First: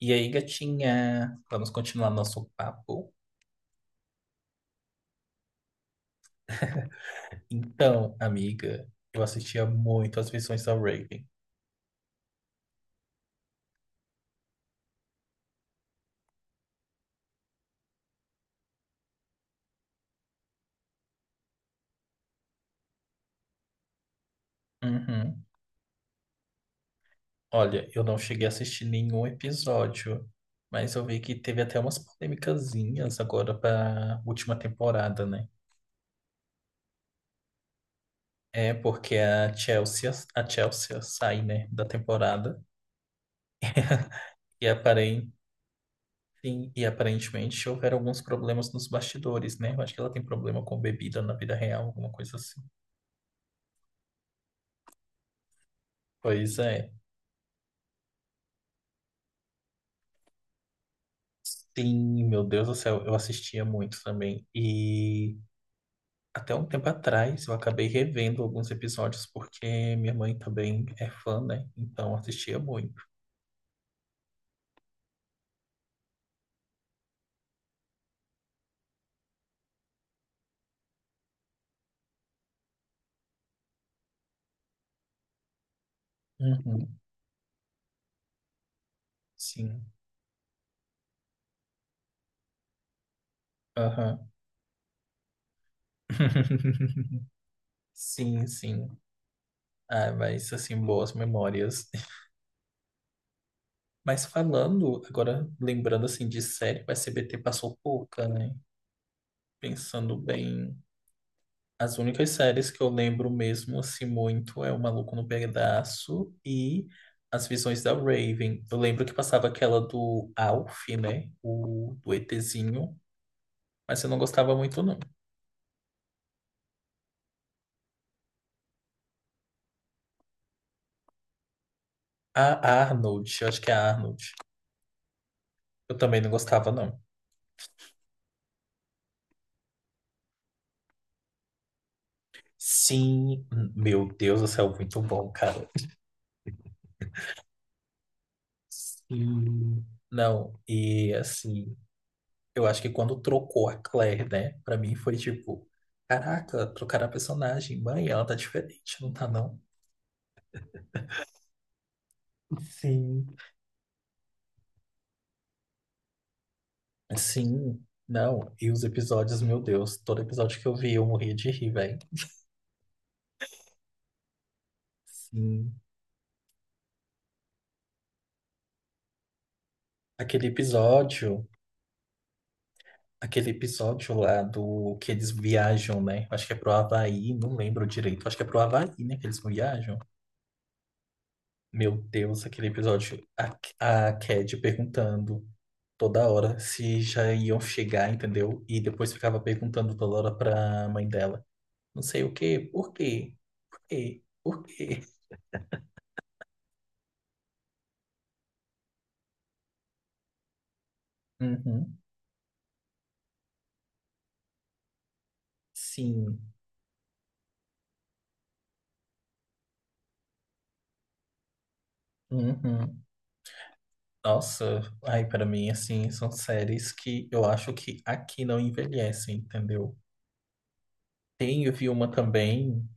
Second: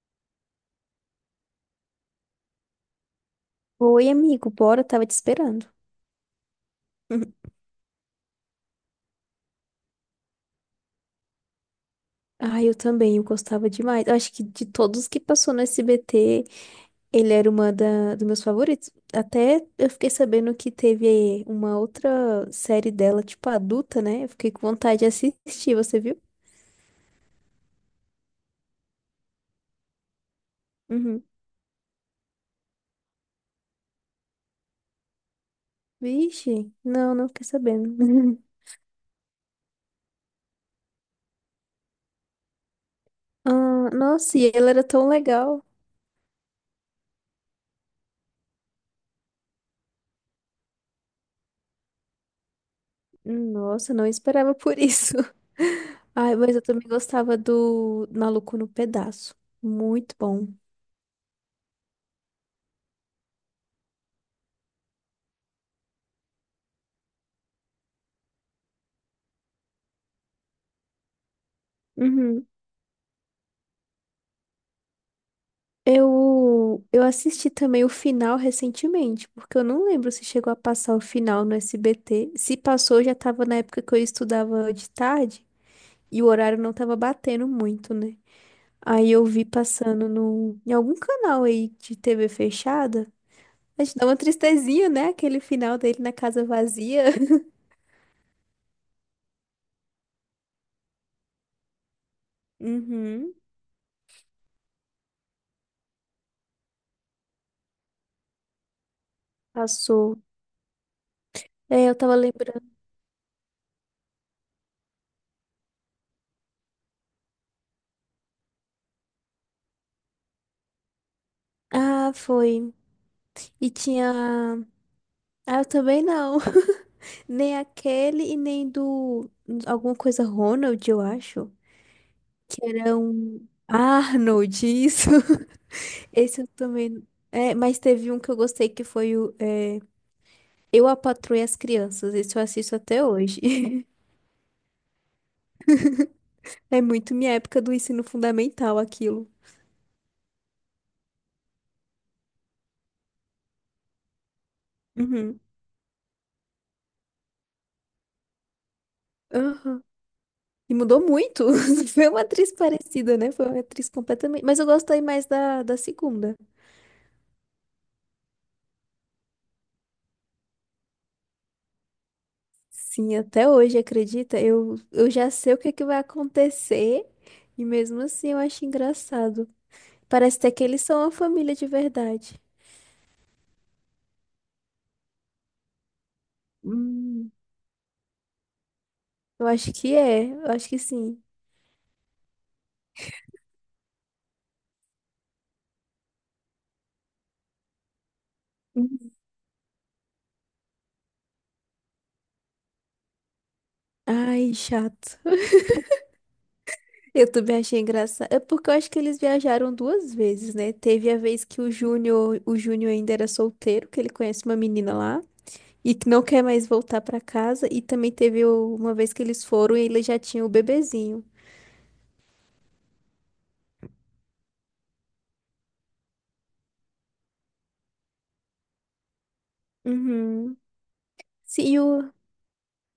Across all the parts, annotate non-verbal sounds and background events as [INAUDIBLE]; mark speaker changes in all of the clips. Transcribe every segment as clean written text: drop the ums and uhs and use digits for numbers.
Speaker 1: E aí, gatinha, vamos continuar nosso papo?
Speaker 2: Oi, amigo, bora, tava te esperando. [LAUGHS]
Speaker 1: Então, amiga, eu assistia muito as versões da Raven.
Speaker 2: Ah, eu também, eu gostava demais. Eu acho que de todos que passou no SBT, ele era dos meus favoritos. Até eu fiquei sabendo que teve uma outra série dela, tipo adulta, né? Eu fiquei com vontade de
Speaker 1: Uhum.
Speaker 2: assistir, você viu?
Speaker 1: Olha, eu não cheguei a assistir nenhum episódio, mas eu vi
Speaker 2: Uhum.
Speaker 1: que teve até umas polêmicazinhas agora para última temporada, né?
Speaker 2: Vixe, não fiquei sabendo. [LAUGHS]
Speaker 1: É porque a Chelsea sai, né, da temporada
Speaker 2: Ah, nossa, e
Speaker 1: e
Speaker 2: ela era tão
Speaker 1: aparente,
Speaker 2: legal.
Speaker 1: e aparentemente houveram alguns problemas nos bastidores, né? Eu acho que ela tem problema com bebida na vida real, alguma coisa assim.
Speaker 2: Nossa, não esperava por isso. [LAUGHS] Ai, mas
Speaker 1: Pois
Speaker 2: eu também
Speaker 1: é.
Speaker 2: gostava do Maluco no Pedaço. Muito bom.
Speaker 1: Sim, meu Deus do céu, eu assistia muito também. E até um tempo atrás eu acabei revendo alguns episódios porque minha mãe também é fã, né? Então
Speaker 2: Uhum.
Speaker 1: assistia muito.
Speaker 2: Eu assisti também o final recentemente, porque eu não lembro se chegou a passar o final no SBT. Se passou, já tava na época que eu estudava de tarde e o horário não tava
Speaker 1: Uhum,
Speaker 2: batendo muito, né? Aí eu vi
Speaker 1: sim.
Speaker 2: passando no, em algum canal aí de TV fechada. A gente dá uma
Speaker 1: Aham.
Speaker 2: tristezinha, né? Aquele final dele na casa vazia.
Speaker 1: [LAUGHS]
Speaker 2: [LAUGHS]
Speaker 1: Sim, sim. Ah, mas assim, boas memórias. [LAUGHS]
Speaker 2: Uhum,
Speaker 1: Mas falando, agora lembrando assim de série, o S B T passou pouca, né? Pensando
Speaker 2: passou.
Speaker 1: bem,
Speaker 2: É, eu
Speaker 1: as
Speaker 2: tava
Speaker 1: únicas séries
Speaker 2: lembrando.
Speaker 1: que eu lembro mesmo assim muito é O Maluco no Pedaço e As Visões da Raven. Eu lembro que passava aquela do Alf, né? O
Speaker 2: Ah,
Speaker 1: do
Speaker 2: foi.
Speaker 1: ETzinho,
Speaker 2: E
Speaker 1: mas eu não gostava
Speaker 2: tinha.
Speaker 1: muito não.
Speaker 2: Ah, eu também não. [LAUGHS] Nem aquele e nem do. Alguma coisa Ronald, eu acho.
Speaker 1: A
Speaker 2: Que era
Speaker 1: Arnold,
Speaker 2: um.
Speaker 1: eu acho que é a Arnold.
Speaker 2: Arnold, isso.
Speaker 1: Eu
Speaker 2: [LAUGHS]
Speaker 1: também não
Speaker 2: Esse eu
Speaker 1: gostava não.
Speaker 2: também. É, mas teve um que eu gostei que foi Eu, a Patroa e as Crianças. Esse eu assisto até hoje.
Speaker 1: Sim, meu
Speaker 2: [LAUGHS]
Speaker 1: Deus do céu, muito bom, cara.
Speaker 2: É muito minha época do ensino fundamental aquilo.
Speaker 1: Sim. Não, e assim, eu acho que quando trocou a Claire, né? Pra mim foi
Speaker 2: Uhum.
Speaker 1: tipo, caraca, trocaram a personagem, mãe, ela tá diferente, não tá não?
Speaker 2: Aham. E mudou muito. [LAUGHS] Foi uma atriz parecida, né?
Speaker 1: Sim.
Speaker 2: Foi uma atriz completamente. Mas eu gostei mais da segunda.
Speaker 1: Sim, não, e os episódios, meu Deus, todo episódio que eu vi eu morria de rir, velho.
Speaker 2: Sim, até hoje, acredita? Eu já sei o que é
Speaker 1: Sim.
Speaker 2: que vai acontecer e mesmo assim eu acho engraçado. Parece
Speaker 1: Aquele
Speaker 2: até que eles são uma
Speaker 1: episódio,
Speaker 2: família de verdade.
Speaker 1: aquele episódio lá do que eles viajam, né? Acho que é pro
Speaker 2: Hum.
Speaker 1: Havaí, não lembro direito, acho que é pro Havaí, né, que eles
Speaker 2: Eu acho que
Speaker 1: viajam.
Speaker 2: é, eu acho que sim.
Speaker 1: Meu Deus, aquele episódio, a Cad perguntando toda hora se já iam chegar, entendeu? E depois
Speaker 2: Hum.
Speaker 1: ficava perguntando toda hora pra mãe dela. Não sei o quê, por quê, por quê,
Speaker 2: Ai,
Speaker 1: por quê?
Speaker 2: chato. [LAUGHS] Eu também achei engraçado. É porque eu acho que eles viajaram duas vezes, né? Teve a vez que
Speaker 1: Uhum,
Speaker 2: O Júnior ainda era solteiro, que ele conhece uma menina lá e que não
Speaker 1: sim,
Speaker 2: quer mais voltar pra casa. E também teve uma vez que eles foram e ele já tinha o bebezinho.
Speaker 1: uhum. Nossa, ai, pra mim, assim, são séries que eu acho que aqui não envelhecem, entendeu?
Speaker 2: Uhum.
Speaker 1: Tem, eu
Speaker 2: Sim,
Speaker 1: vi uma
Speaker 2: o...
Speaker 1: também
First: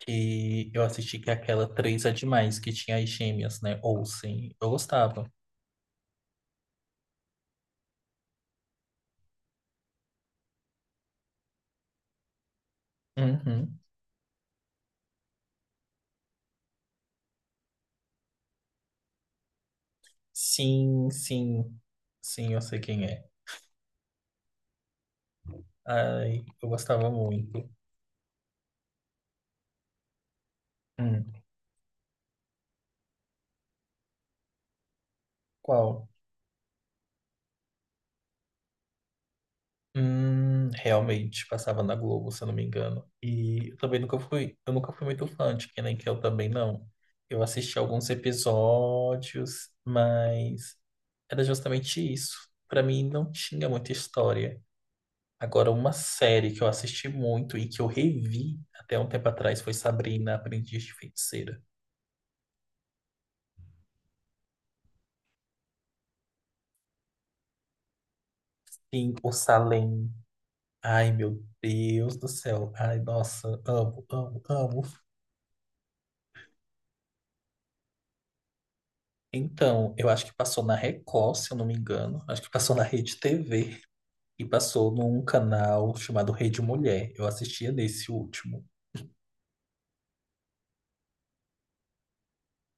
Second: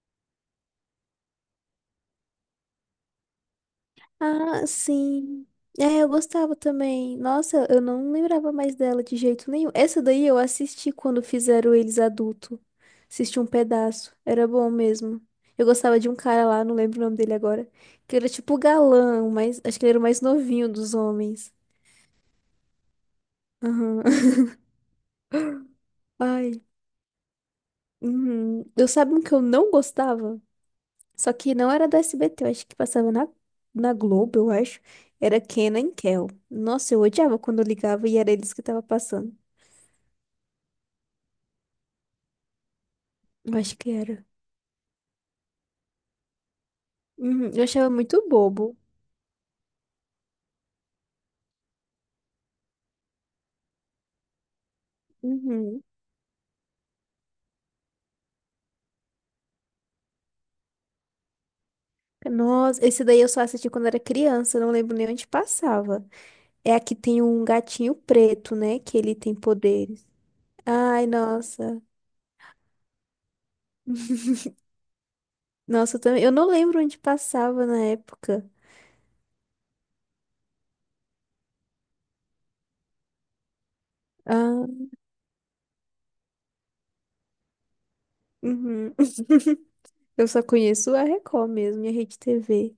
Speaker 1: que eu assisti que é aquela Três é Demais, que tinha as gêmeas, né? Olsen,
Speaker 2: Ah,
Speaker 1: eu gostava.
Speaker 2: sim. É, eu gostava também. Nossa, eu não lembrava mais dela de jeito nenhum. Essa daí eu assisti quando fizeram eles adulto. Assisti um
Speaker 1: Uhum.
Speaker 2: pedaço. Era bom mesmo. Eu gostava de um cara lá, não lembro o nome dele agora. Que era tipo o galã, mas acho que ele era o mais novinho dos
Speaker 1: Sim,
Speaker 2: homens.
Speaker 1: sim, sim, eu sei quem é.
Speaker 2: Aham. [LAUGHS]
Speaker 1: Ai,
Speaker 2: Ai.
Speaker 1: eu gostava muito.
Speaker 2: Uhum. Eu sabe um que eu não gostava?
Speaker 1: Hum,
Speaker 2: Só que não era da SBT, eu acho que passava na Globo, eu acho. Era Kenan e
Speaker 1: qual?
Speaker 2: Kel. Nossa, eu odiava quando eu ligava e era eles que tava passando.
Speaker 1: Realmente, passava na Globo, se eu não me engano.
Speaker 2: Eu
Speaker 1: E
Speaker 2: acho
Speaker 1: eu
Speaker 2: que
Speaker 1: também nunca
Speaker 2: era.
Speaker 1: fui, eu nunca fui muito fã de Kenan Kel também, não. Eu
Speaker 2: Uhum, eu
Speaker 1: assisti
Speaker 2: achava
Speaker 1: alguns
Speaker 2: muito bobo.
Speaker 1: episódios, mas era justamente isso. Pra mim não tinha muita história. Agora,
Speaker 2: Uhum.
Speaker 1: uma série que eu assisti muito e que eu revi até um tempo atrás foi Sabrina, Aprendiz de Feiticeira.
Speaker 2: Nossa, esse daí eu só assisti quando era criança, não lembro nem onde passava. É aqui tem um gatinho preto, né? Que
Speaker 1: Sim,
Speaker 2: ele
Speaker 1: o
Speaker 2: tem poderes.
Speaker 1: Salem.
Speaker 2: Ai,
Speaker 1: Ai, meu
Speaker 2: nossa.
Speaker 1: Deus do céu. Ai, nossa, amo, amo,
Speaker 2: [LAUGHS]
Speaker 1: amo.
Speaker 2: Nossa, eu também. Eu não lembro onde passava na época.
Speaker 1: Então, eu acho que passou na Record, se eu não me engano. Acho que passou na Rede TV e
Speaker 2: Ah,
Speaker 1: passou num canal chamado Rede Mulher. Eu assistia nesse último.
Speaker 2: uhum. [LAUGHS] Eu só conheço a Record mesmo e a Rede TV.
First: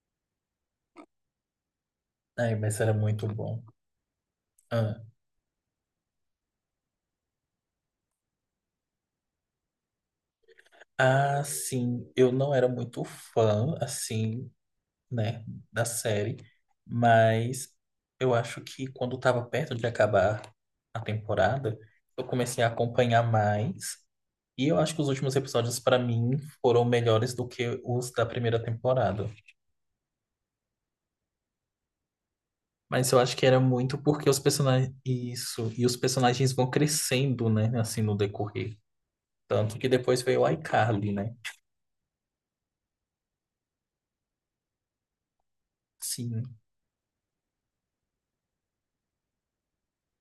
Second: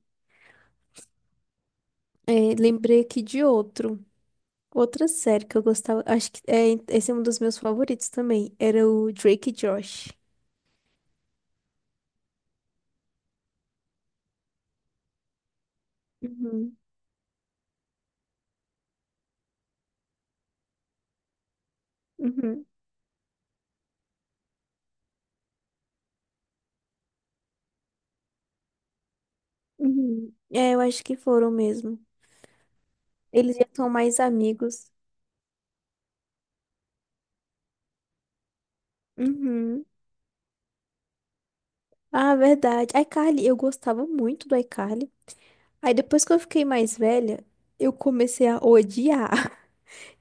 Speaker 2: É,
Speaker 1: Ai, mas era
Speaker 2: lembrei aqui
Speaker 1: muito
Speaker 2: de
Speaker 1: bom.
Speaker 2: outro.
Speaker 1: Ah,
Speaker 2: Outra série que eu gostava. Esse é um dos meus favoritos também. Era o Drake e Josh.
Speaker 1: Ah, sim, eu não era muito fã, assim, né, da série,
Speaker 2: Uhum,
Speaker 1: mas eu acho que quando estava perto de acabar a temporada, eu comecei
Speaker 2: uhum,
Speaker 1: a acompanhar mais. E eu acho que os últimos episódios, pra mim, foram melhores do que os da primeira temporada.
Speaker 2: uhum. É, eu acho que foram mesmo.
Speaker 1: Mas eu acho que
Speaker 2: Eles
Speaker 1: era
Speaker 2: já são
Speaker 1: muito
Speaker 2: mais
Speaker 1: porque os
Speaker 2: amigos.
Speaker 1: personagens. Isso. E os personagens vão crescendo, né? Assim, no decorrer. Tanto
Speaker 2: Uhum.
Speaker 1: que depois veio o iCarly, né?
Speaker 2: Ah, verdade. iCarly, eu gostava muito do iCarly. Aí depois que eu
Speaker 1: Sim.
Speaker 2: fiquei mais velha, eu comecei a odiar. [LAUGHS]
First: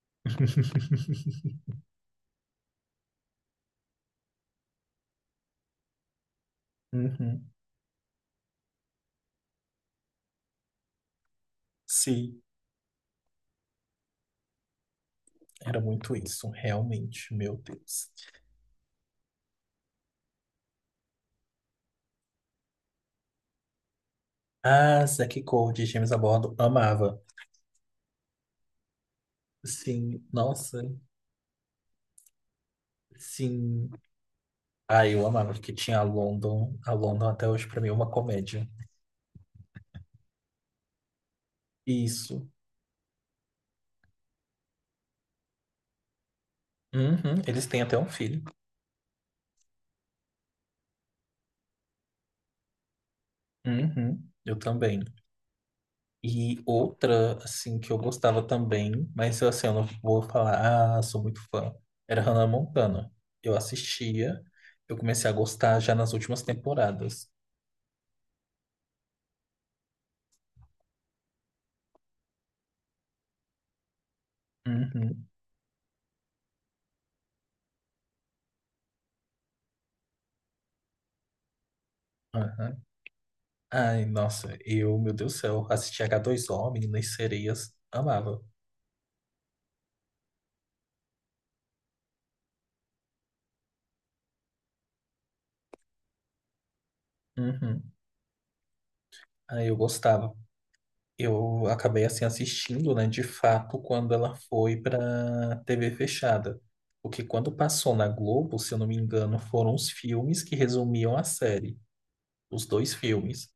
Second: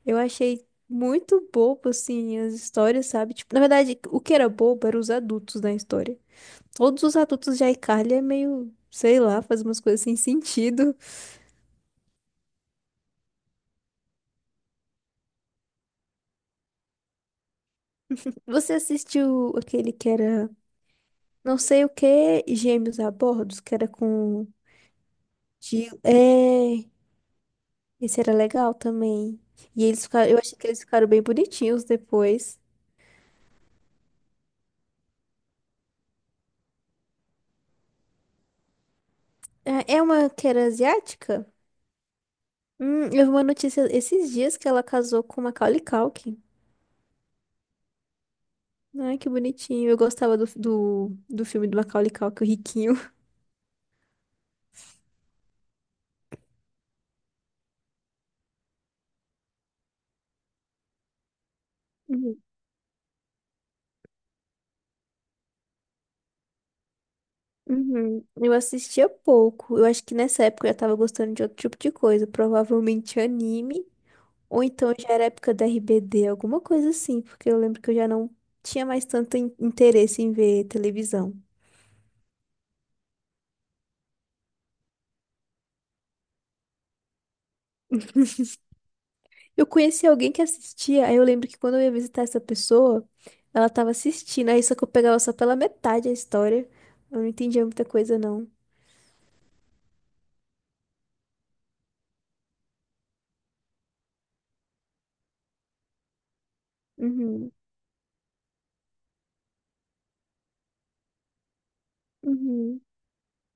Speaker 2: Eu achei muito
Speaker 1: [LAUGHS]
Speaker 2: bobo, assim, as histórias, sabe? Tipo, na verdade, o que era bobo eram os adultos na história. Todos os
Speaker 1: Uhum.
Speaker 2: adultos de iCarly é meio, sei lá, faz umas coisas sem sentido.
Speaker 1: Sim. Era muito isso, realmente, meu Deus.
Speaker 2: Você assistiu aquele que era não sei o que, Gêmeos a Bordos, que era com
Speaker 1: Ah, Zack Cody,
Speaker 2: Gil.
Speaker 1: James a bordo,
Speaker 2: É,
Speaker 1: amava.
Speaker 2: esse era legal também. E eles
Speaker 1: Sim,
Speaker 2: ficaram, eu achei que eles
Speaker 1: nossa,
Speaker 2: ficaram bem bonitinhos depois.
Speaker 1: sim. Ah, eu amava, porque tinha a London. A London até hoje, pra mim, é uma comédia.
Speaker 2: É é uma que era asiática?
Speaker 1: Isso.
Speaker 2: Eu vi uma notícia esses dias que ela casou com o Macaulay Culkin.
Speaker 1: Uhum, eles têm até um filho.
Speaker 2: Ai, que bonitinho. Eu gostava do filme do Macaulay Culkin, o Riquinho.
Speaker 1: Uhum, eu também. E outra, assim, que eu gostava também, mas assim, eu não vou falar, ah, sou muito fã, era Hannah
Speaker 2: [LAUGHS]
Speaker 1: Montana. Eu assistia, eu comecei a gostar já nas últimas temporadas.
Speaker 2: Uhum. Eu assistia pouco. Eu acho que nessa época eu já tava gostando de outro tipo de coisa, provavelmente anime, ou então já era
Speaker 1: Uhum,
Speaker 2: época da RBD, alguma coisa assim, porque eu lembro que eu já não tinha mais tanto interesse em ver televisão.
Speaker 1: aham. Ai, nossa, eu, meu Deus do céu, assistia h dois o Meninas Sereias, amava.
Speaker 2: Eu conheci alguém que assistia, aí eu lembro que quando eu ia visitar essa pessoa, ela tava assistindo, aí só que eu pegava só pela metade a história. Eu não entendia muita
Speaker 1: Uhum.
Speaker 2: coisa, não.
Speaker 1: Aí eu gostava, eu acabei assim assistindo, né, de fato, quando ela foi para TV fechada. Porque
Speaker 2: Uhum.
Speaker 1: quando passou na Globo, se eu não me engano, foram os filmes que resumiam a série, os
Speaker 2: Uhum.
Speaker 1: dois filmes.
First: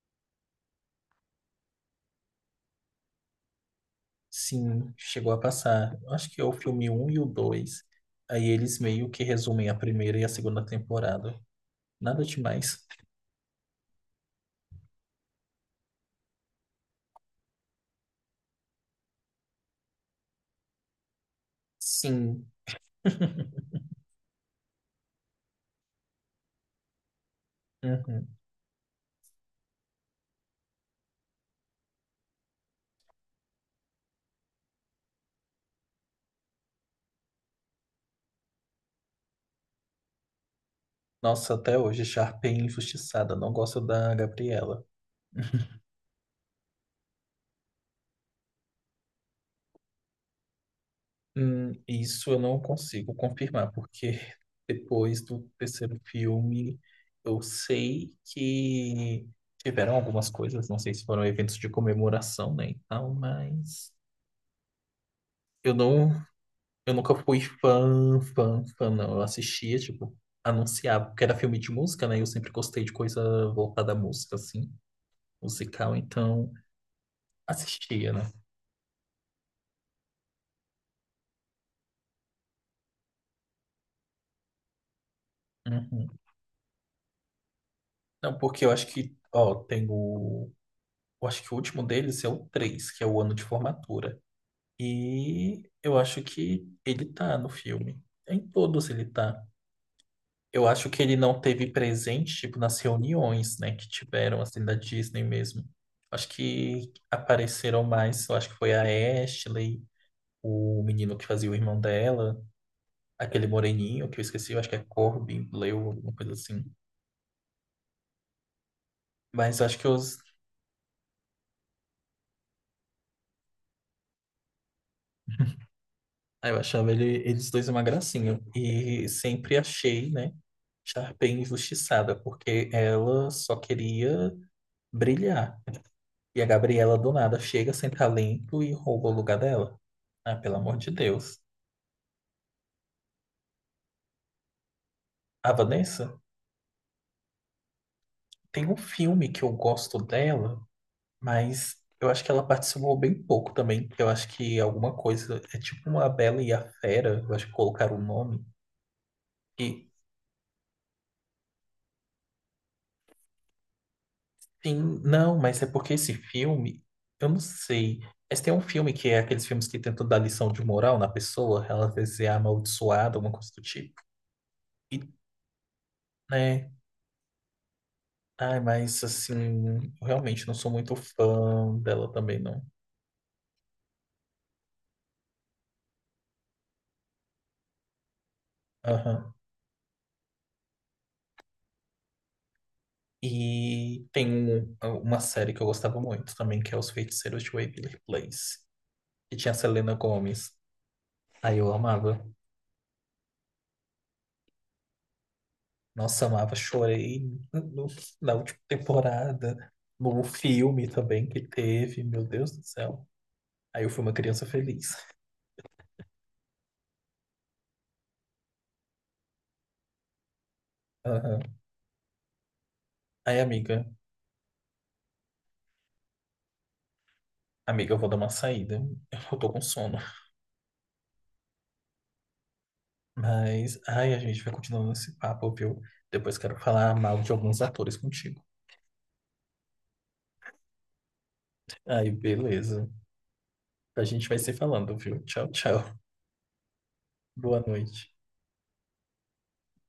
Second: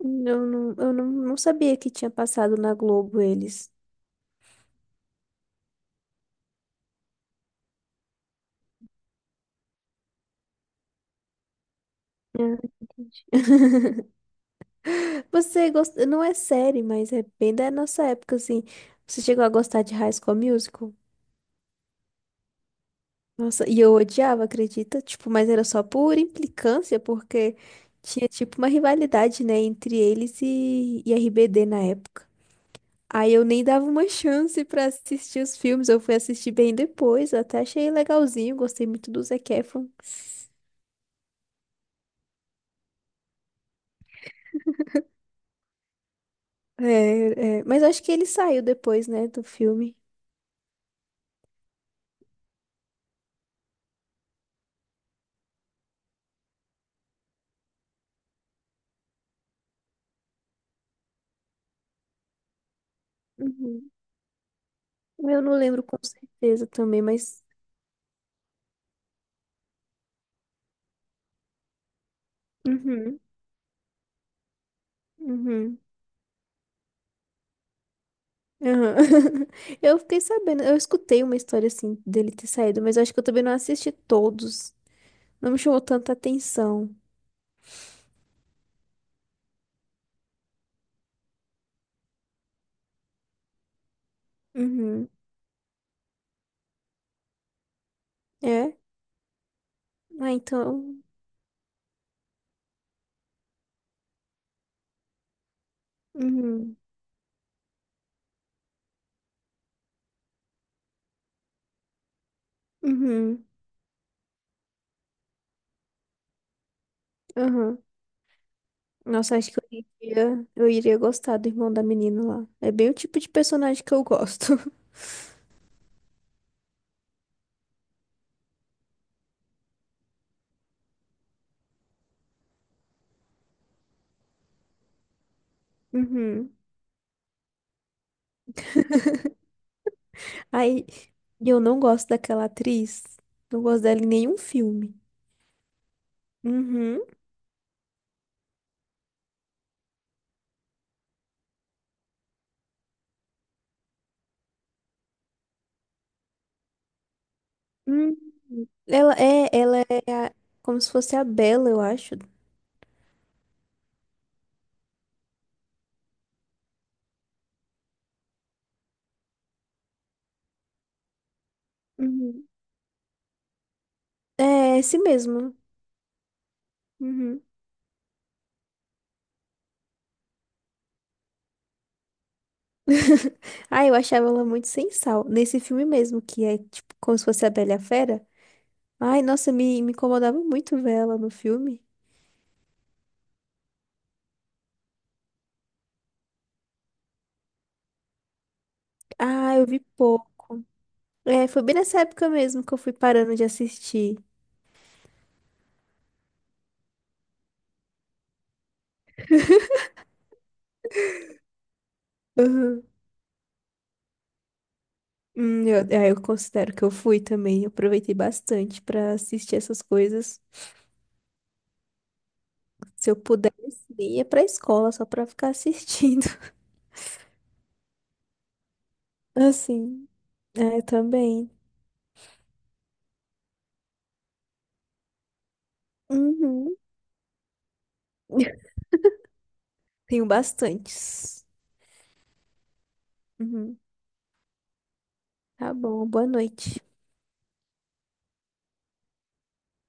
Speaker 2: Eu não sabia que tinha passado na Globo eles.
Speaker 1: Sim, chegou a passar. Eu acho que é o filme um e o dois. Aí eles meio que resumem a primeira e a segunda temporada. Nada
Speaker 2: Ah,
Speaker 1: demais.
Speaker 2: entendi. [LAUGHS] Você gosta, não é série, mas é bem da nossa época, assim. Você chegou a gostar de High School Musical?
Speaker 1: Sim. [LAUGHS]
Speaker 2: Nossa, e eu odiava, acredita? Tipo, mas era só por implicância, porque tinha
Speaker 1: Uhum.
Speaker 2: tipo uma rivalidade, né, entre e RBD na época. Aí eu nem dava uma [LAUGHS] chance pra assistir os filmes, eu fui assistir bem depois, até achei legalzinho, gostei muito do Zac Efron.
Speaker 1: Nossa, até hoje, Sharpay é injustiçada. Não gosto da Gabriela.
Speaker 2: É, é, mas acho que ele saiu depois, né, do filme.
Speaker 1: Isso eu não consigo confirmar, porque [LAUGHS] depois do terceiro filme eu sei que tiveram algumas coisas, não sei se foram eventos de comemoração, né, e tal,
Speaker 2: Uhum.
Speaker 1: mas
Speaker 2: Eu não
Speaker 1: eu
Speaker 2: lembro com
Speaker 1: não,
Speaker 2: certeza
Speaker 1: eu
Speaker 2: também,
Speaker 1: nunca fui
Speaker 2: mas.
Speaker 1: fã, não. Eu assistia, tipo, anunciava, porque era filme de música, né, e eu sempre gostei de
Speaker 2: Uhum,
Speaker 1: coisa voltada à música, assim,
Speaker 2: uhum,
Speaker 1: musical, então assistia, né.
Speaker 2: aham. [LAUGHS] Eu fiquei sabendo, eu escutei uma história assim dele ter saído, mas eu acho que eu também não assisti todos. Não me chamou
Speaker 1: Uhum.
Speaker 2: tanta atenção.
Speaker 1: Não, porque eu acho que, ó, tem o eu acho que o último deles é o 3 que é o ano de formatura.
Speaker 2: Uhum.
Speaker 1: E eu acho que ele tá no filme. Em
Speaker 2: É?
Speaker 1: todos ele tá.
Speaker 2: Ah,
Speaker 1: Eu acho que
Speaker 2: então.
Speaker 1: ele não teve presente, tipo, nas reuniões, né, que tiveram, assim, da Disney mesmo. Acho
Speaker 2: Uhum,
Speaker 1: que apareceram mais, eu acho que foi a Ashley, o menino que fazia o irmão dela,
Speaker 2: uhum,
Speaker 1: aquele moreninho que eu esqueci, eu acho que é Corbin Bleu, alguma coisa assim.
Speaker 2: aham. Nossa, acho que
Speaker 1: Mas eu acho que os
Speaker 2: eu iria gostar do irmão da menina lá. É bem o tipo de personagem que eu gosto. [LAUGHS]
Speaker 1: Ah, eu achava ele- eles dois uma gracinha. E sempre achei, né, Sharpay injustiçada, porque ela só queria brilhar. E a
Speaker 2: Uhum.
Speaker 1: Gabriela, do nada, chega sem talento e rouba o lugar dela. Ah, pelo amor
Speaker 2: Aí,
Speaker 1: de Deus.
Speaker 2: e eu não gosto daquela atriz. Não gosto dela em nenhum filme.
Speaker 1: A Vanessa
Speaker 2: Uhum.
Speaker 1: tem um filme que eu gosto dela, mas eu acho que ela participou bem pouco também. Eu acho que alguma coisa. É tipo uma Bela e a Fera, eu acho que colocaram o
Speaker 2: Hum.
Speaker 1: nome.
Speaker 2: Ela
Speaker 1: E
Speaker 2: é como se fosse a Bela, eu acho.
Speaker 1: sim, não, mas é porque esse filme, eu não sei. Mas tem um filme que é aqueles filmes que tentam dar lição de moral na pessoa, ela vai ser é
Speaker 2: Uhum.
Speaker 1: amaldiçoada, alguma coisa do tipo.
Speaker 2: É, esse
Speaker 1: E,
Speaker 2: mesmo.
Speaker 1: né?
Speaker 2: Uhum.
Speaker 1: Ai, mas assim, eu realmente não sou muito fã dela também, não.
Speaker 2: [LAUGHS] Ai, eu achava ela muito sem sal. Nesse filme mesmo, que é tipo como se fosse a Bela e a Fera. Ai,
Speaker 1: Aham.
Speaker 2: nossa, me incomodava muito ver ela no filme.
Speaker 1: E tem um- uma série que eu gostava muito também, que é Os Feiticeiros de Waverly Place, que tinha a
Speaker 2: Ah, eu vi
Speaker 1: Selena Gomez.
Speaker 2: pouco. É,
Speaker 1: Aí
Speaker 2: foi
Speaker 1: eu
Speaker 2: bem nessa
Speaker 1: amava.
Speaker 2: época mesmo que eu fui parando de assistir.
Speaker 1: Nossa, amava, chorei no- na última temporada, no filme também que teve, meu Deus do céu. Aí eu fui uma criança feliz.
Speaker 2: Eu considero que eu fui também. Eu aproveitei bastante pra assistir essas coisas.
Speaker 1: Aham.
Speaker 2: Se eu
Speaker 1: Aí, amiga,
Speaker 2: pudesse, nem ia pra escola só pra ficar assistindo. [LAUGHS]
Speaker 1: amiga, eu vou dar uma saída. Eu tô com sono.
Speaker 2: Assim, é, eu também.
Speaker 1: Mas, ai, a gente vai continuando esse papo, viu? Depois quero
Speaker 2: Uhum.
Speaker 1: falar mal de alguns atores contigo.
Speaker 2: [LAUGHS] Tenho bastantes.
Speaker 1: Aí, beleza.
Speaker 2: Uhum.
Speaker 1: A gente vai se falando, viu? Tchau,
Speaker 2: Tá
Speaker 1: tchau.
Speaker 2: bom, boa noite.
Speaker 1: Boa noite.